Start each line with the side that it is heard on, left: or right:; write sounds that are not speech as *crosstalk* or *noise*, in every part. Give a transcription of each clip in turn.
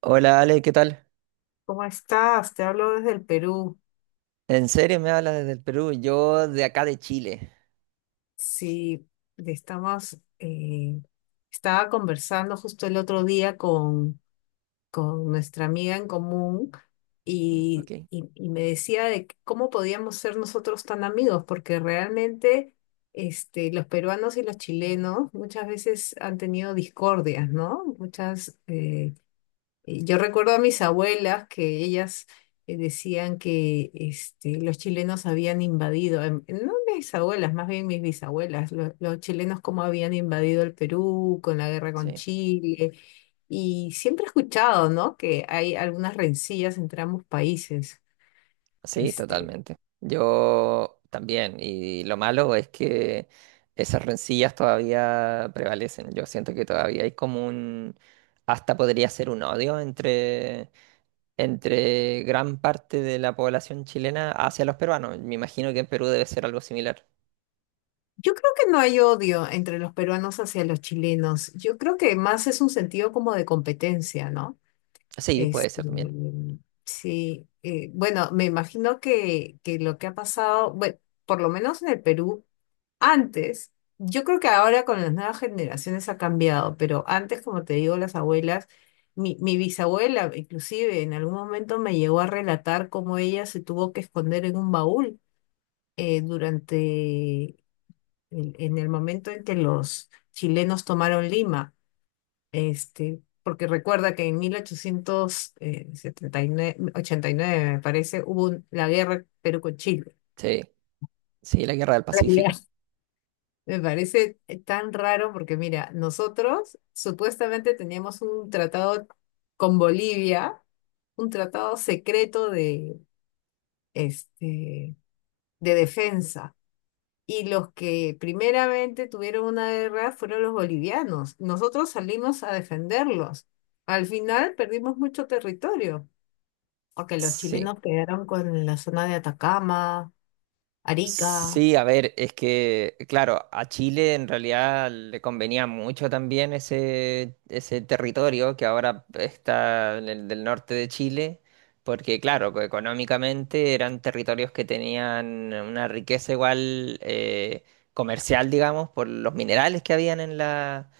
right: Hola Ale, ¿qué tal?
left: ¿Cómo estás? Te hablo desde el Perú.
right: ¿En serio me hablas desde el Perú? Yo de acá de Chile.
left: Sí, estamos, eh, estaba conversando justo el otro día con nuestra amiga en común
right: Ok,
left: y me decía de que cómo podíamos ser nosotros tan amigos, porque realmente los peruanos y los chilenos muchas veces han tenido discordias, ¿no? Yo recuerdo a mis abuelas que ellas decían que los chilenos habían invadido, no mis abuelas, más bien mis bisabuelas, los chilenos cómo habían invadido el Perú con la guerra con
right: sí.
left: Chile. Y siempre he escuchado, ¿no? Que hay algunas rencillas entre ambos países.
right: Sí,
left: Este,
right: totalmente. Yo también. Y lo malo es que esas rencillas todavía prevalecen. Yo siento que todavía hay como un. Hasta podría ser un odio entre gran parte de la población chilena hacia los peruanos. Me imagino que en Perú debe ser algo similar.
left: yo creo que no hay odio entre los peruanos hacia los chilenos. Yo creo que más es un sentido como de competencia, ¿no?
right: Sí, puede
left: Este,
right: ser también.
left: sí, bueno, me imagino que lo que ha pasado, bueno, por lo menos en el Perú, antes, yo creo que ahora con las nuevas generaciones ha cambiado, pero antes, como te digo, las abuelas, mi bisabuela inclusive en algún momento me llegó a relatar cómo ella se tuvo que esconder en un baúl durante, en el momento en que los chilenos tomaron Lima, porque recuerda que en 1879, 89 me parece, hubo la guerra Perú con Chile.
right: Sí, sí, la guerra del
left: Realidad.
right: Pacífico.
left: Me parece tan raro porque, mira, nosotros supuestamente teníamos un tratado con Bolivia, un tratado secreto este, de defensa. Y los que primeramente tuvieron una guerra fueron los bolivianos. Nosotros salimos a defenderlos. Al final perdimos mucho territorio, porque los
right: Sí.
left: chilenos quedaron con la zona de Atacama, Arica,
right: Sí, a ver, es que, claro, a Chile en realidad le convenía mucho también ese territorio que ahora está en el del norte de Chile, porque, claro, que económicamente eran territorios que tenían una riqueza igual comercial, digamos, por los minerales que habían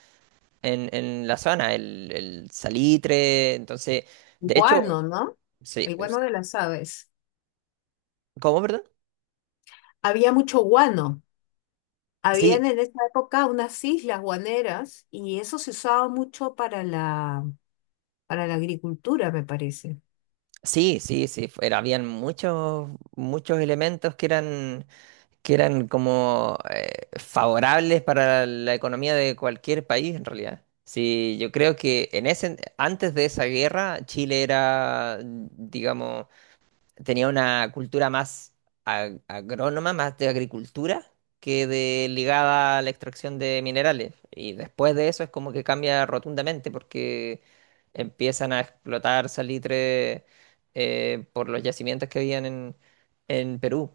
right: en la zona, el salitre, entonces, de hecho,
left: guano, ¿no?
right: sí,
left: El guano de las aves.
right: ¿cómo, verdad?
left: Había mucho guano.
right: Sí.
left: Habían en esa época unas islas guaneras y eso se usaba mucho para la agricultura, me parece.
right: Sí, sí, sí, habían muchos, muchos elementos que que eran como favorables para la economía de cualquier país en realidad. Sí, yo creo que en ese, antes de esa guerra, Chile era, digamos, tenía una cultura más agrónoma, más de agricultura, que de ligada a la extracción de minerales. Y después de eso es como que cambia rotundamente porque empiezan a explotar salitre por los yacimientos que habían en Perú.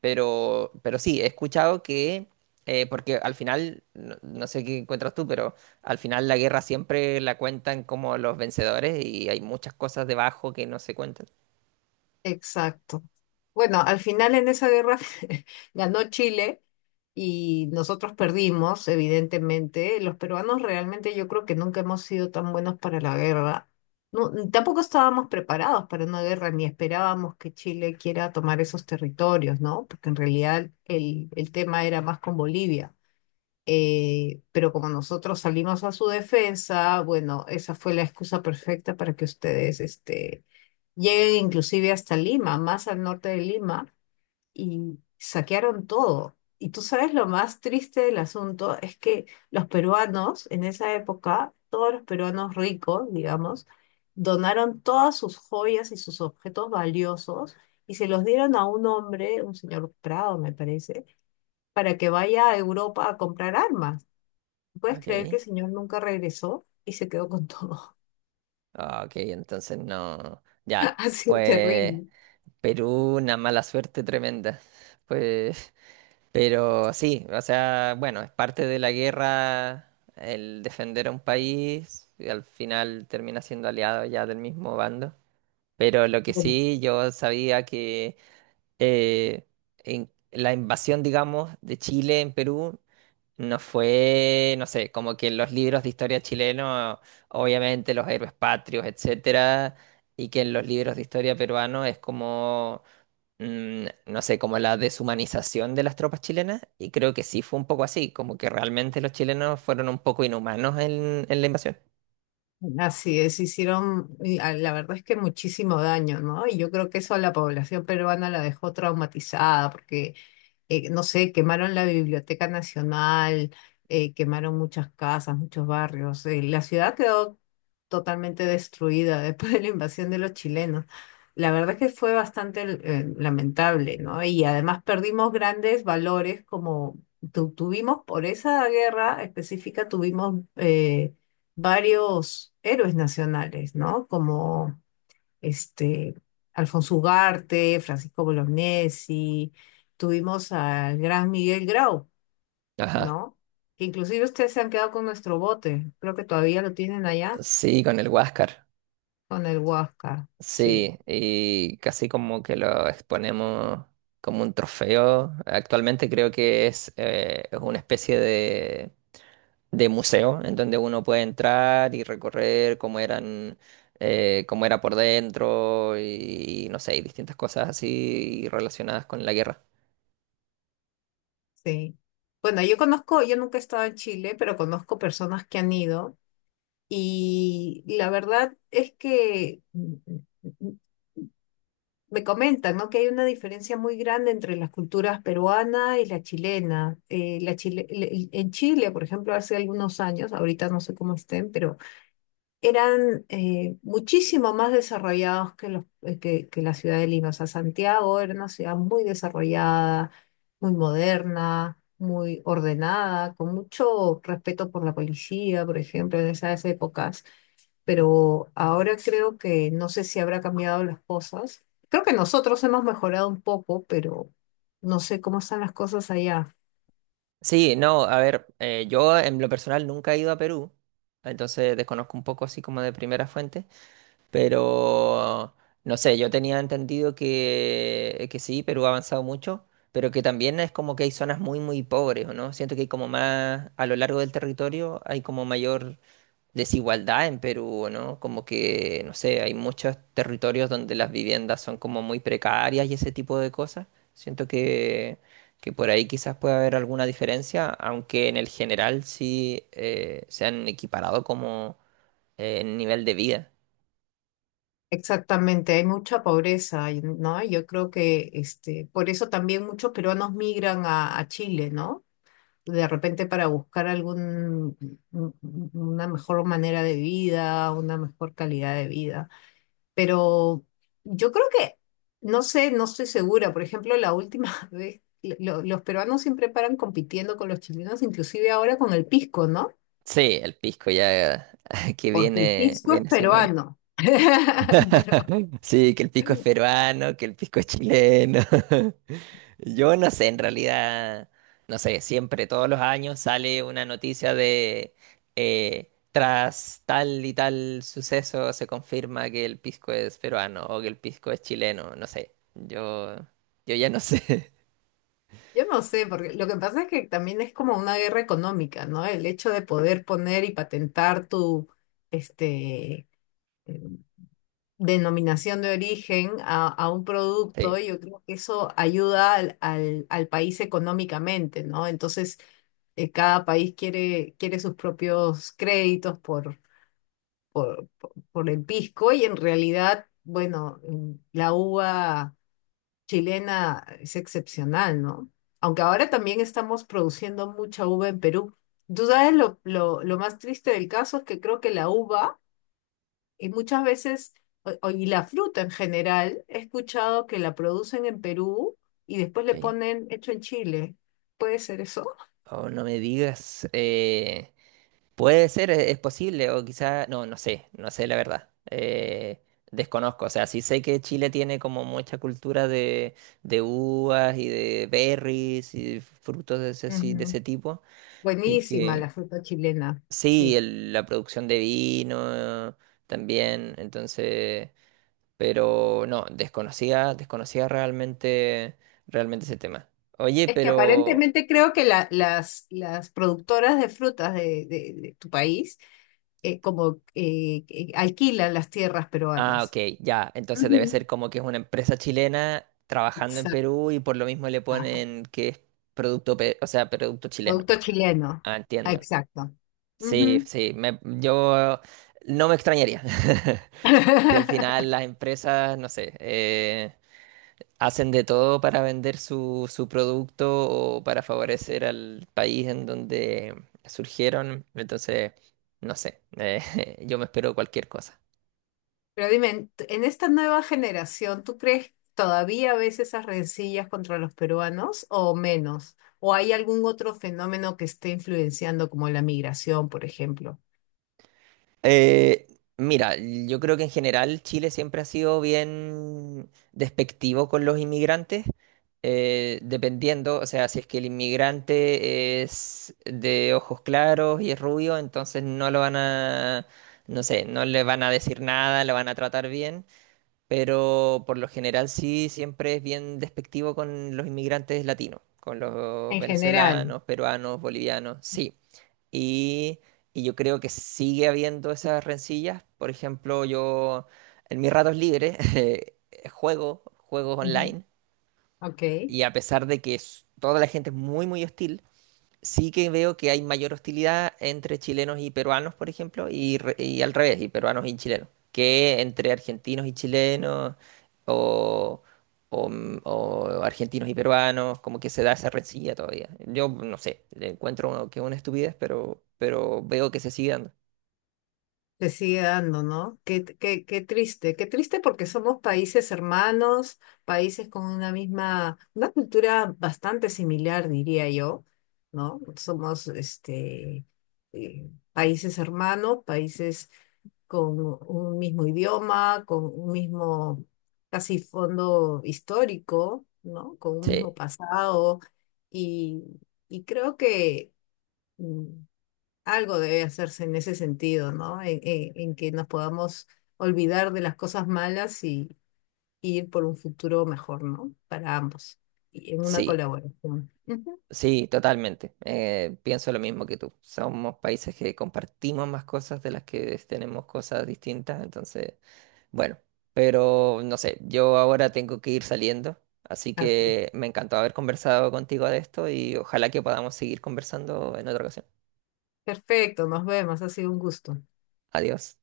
right: Pero sí, he escuchado que, porque al final, no, no sé qué encuentras tú, pero al final la guerra siempre la cuentan como los vencedores y hay muchas cosas debajo que no se cuentan.
left: Exacto. Bueno, al final en esa guerra *laughs* ganó Chile y nosotros perdimos, evidentemente. Los peruanos realmente yo creo que nunca hemos sido tan buenos para la guerra. No, tampoco estábamos preparados para una guerra, ni esperábamos que Chile quiera tomar esos territorios, ¿no? Porque en realidad el tema era más con Bolivia. Pero como nosotros salimos a su defensa, bueno, esa fue la excusa perfecta para que ustedes. Llegué inclusive hasta Lima, más al norte de Lima, y saquearon todo. Y tú sabes lo más triste del asunto es que los peruanos, en esa época, todos los peruanos ricos, digamos, donaron todas sus joyas y sus objetos valiosos y se los dieron a un hombre, un señor Prado, me parece, para que vaya a Europa a comprar armas. ¿Puedes creer que
right: Ok.
left: el señor nunca regresó y se quedó con todo?
right: Ah, ok, entonces no.
left: *laughs*
right: Ya,
left: Ha sido
right: fue
left: terrible.
right: Perú una mala suerte tremenda. *laughs* Pues, pero sí, o sea, bueno, es parte de la guerra el defender a un país y al final termina siendo aliado ya del mismo bando. Pero lo que sí, yo sabía que eh, en la invasión, digamos, de Chile en Perú no fue, no sé, como que en los libros de historia chileno, obviamente los héroes patrios, etcétera, y que en los libros de historia peruano es como, no sé, como la deshumanización de las tropas chilenas, y creo que sí fue un poco así, como que realmente los chilenos fueron un poco inhumanos en la invasión.
left: Así es, hicieron, y, ah, la verdad es que muchísimo daño, ¿no? Y yo creo que eso a la población peruana la dejó traumatizada, porque no sé, quemaron la Biblioteca Nacional, quemaron muchas casas, muchos barrios. La ciudad quedó totalmente destruida *laughs* después de la invasión de los chilenos. La verdad es que fue bastante lamentable, ¿no? Y además perdimos grandes valores como tuvimos por esa guerra específica, tuvimos varios héroes nacionales, ¿no? Como este, Alfonso Ugarte, Francisco Bolognesi, tuvimos al gran Miguel Grau,
right: Ajá,
left: ¿no? Que inclusive ustedes se han quedado con nuestro bote, creo que todavía lo tienen allá,
right: sí, con el Huáscar,
left: con el Huáscar, sí,
right: sí, y casi como que lo exponemos como un trofeo. Actualmente creo que es una especie de museo, en donde uno puede entrar y recorrer cómo eran, cómo era por dentro y, no sé, y distintas cosas así relacionadas con la guerra.
left: sí. Bueno, yo conozco, yo nunca he estado en Chile, pero conozco personas que han ido y la verdad es que me comentan, ¿no? Que hay una diferencia muy grande entre las culturas peruana y la chilena. En Chile, por ejemplo, hace algunos años, ahorita no sé cómo estén, pero eran muchísimo más desarrollados que la ciudad de Lima. O sea, Santiago era una ciudad muy desarrollada, muy moderna, muy ordenada, con mucho respeto por la policía, por ejemplo, en esas épocas. Pero ahora creo que no sé si habrá cambiado las cosas. Creo que nosotros hemos mejorado un poco, pero no sé cómo están las cosas allá.
right: Sí, no, a ver, yo en lo personal nunca he ido a Perú, entonces desconozco un poco así como de primera fuente, pero no sé, yo tenía entendido que sí, Perú ha avanzado mucho. Pero que también es como que hay zonas muy, muy pobres, ¿o ¿no? Siento que hay como más, a lo largo del territorio, hay como mayor desigualdad en Perú, ¿no? Como que, no sé, hay muchos territorios donde las viviendas son como muy precarias y ese tipo de cosas. Siento que por ahí quizás pueda haber alguna diferencia, aunque en el general sí se han equiparado como en nivel de vida.
left: Exactamente, hay mucha pobreza, ¿no? Yo creo que por eso también muchos peruanos migran a Chile, ¿no? De repente para buscar una mejor manera de vida, una mejor calidad de vida. Pero yo creo que, no sé, no estoy segura. Por ejemplo, la última *laughs* vez, los peruanos siempre paran compitiendo con los chilenos, inclusive ahora con el pisco, ¿no?
right: Sí, el pisco ya *laughs* que
left: Porque el
right: viene,
left: pisco es
right: viene hace unos años.
left: peruano. *laughs* Pero
right: Sí, que el pisco es peruano, que el pisco es chileno. *laughs* Yo no sé, en realidad, no sé, siempre, todos los años sale una noticia de tras tal y tal suceso se confirma que el pisco es peruano o que el pisco es chileno, no sé. Yo ya no sé. *laughs*
left: yo no sé, porque lo que pasa es que también es como una guerra económica, ¿no? El hecho de poder poner y patentar tu este, eh, denominación de origen a un
right: Sí,
left: producto, yo creo que eso ayuda al país económicamente, ¿no? Entonces, cada país quiere sus propios créditos por, por el pisco y en realidad, bueno, la uva chilena es excepcional, ¿no? Aunque ahora también estamos produciendo mucha uva en Perú. Tú sabes lo más triste del caso es que creo que la uva, y muchas veces, y la fruta en general, he escuchado que la producen en Perú y después le
right: ok.
left: ponen hecho en Chile. ¿Puede ser eso?
right: Oh, no me digas. Puede ser, es posible, o quizá, no, no sé, no sé la verdad. Desconozco, o sea, sí sé que Chile tiene como mucha cultura de uvas y de berries y frutos de de
left: Ujú.
right: ese tipo, y
left: Buenísima
right: que
left: la fruta chilena,
right: sí,
left: sí.
right: la producción de vino también, entonces, pero no, desconocía, desconocía realmente, realmente ese tema. Oye,
left: Es que
right: pero...
left: aparentemente creo que las productoras de frutas de tu país como que alquilan las tierras
right: Ah, ok,
left: peruanas.
right: ya. Entonces debe ser
left: Ujú.
right: como que es una empresa chilena trabajando en
left: Exacto.
right: Perú y por lo mismo le
left: Ajá.
right: ponen que es producto, o sea, producto chileno.
left: Producto chileno.
right: Ah,
left: Ah,
right: entiendo.
left: exacto.
right: Sí,
left: Ujú.
right: sí, yo no me extrañaría. *laughs* Y al final
left: *laughs*
right: las empresas, no sé, hacen de todo para vender su, su producto o para favorecer al país en donde surgieron. Entonces, no sé, *laughs* yo me espero cualquier cosa.
left: Pero dime, en esta nueva generación, ¿tú crees todavía ves esas rencillas contra los peruanos o menos? ¿O hay algún otro fenómeno que esté influenciando como la migración, por ejemplo?
right: Eh, mira, yo creo que en general Chile siempre ha sido bien despectivo con los inmigrantes, dependiendo, o sea, si es que el inmigrante es de ojos claros y es rubio, entonces no lo van a, no sé, no le van a decir nada, lo van a tratar bien, pero por lo general sí, siempre es bien despectivo con los inmigrantes latinos, con los
left: En general.
right: venezolanos, peruanos, bolivianos, sí. Y, y yo creo que sigue habiendo esas rencillas. Por ejemplo, yo en mis ratos libres *laughs* juego juegos
left: Ujú.
right: online
left: Ok.
right: y a pesar de que toda la gente es muy, muy hostil, sí que veo que hay mayor hostilidad entre chilenos y peruanos, por ejemplo, y, y al revés, y peruanos y chilenos, que entre argentinos y chilenos o, o, o argentinos y peruanos, como que se da esa rencilla todavía. Yo no sé, le encuentro que es una estupidez, pero veo que se sigue dando.
left: Te sigue dando, ¿no? Qué, qué, qué triste porque somos países hermanos, países con una misma, una cultura bastante similar, diría yo, ¿no? Somos países hermanos, países con un mismo idioma, con un mismo casi fondo histórico, ¿no? Con un mismo
right: Sí,
left: pasado y, y creo que mm, algo debe hacerse en ese sentido, ¿no? En que nos podamos olvidar de las cosas malas y ir por un futuro mejor, ¿no? Para ambos. Y en una
right: sí,
left: colaboración. Ujú.
right: sí, totalmente. Pienso lo mismo que tú. Somos países que compartimos más cosas de las que tenemos cosas distintas, entonces... Bueno, pero no sé, yo ahora tengo que ir saliendo, así
left: Así.
right: que me encantó haber conversado contigo de esto y ojalá que podamos seguir conversando en otra ocasión.
left: Perfecto, nos vemos. Ha sido un gusto.
right: Adiós.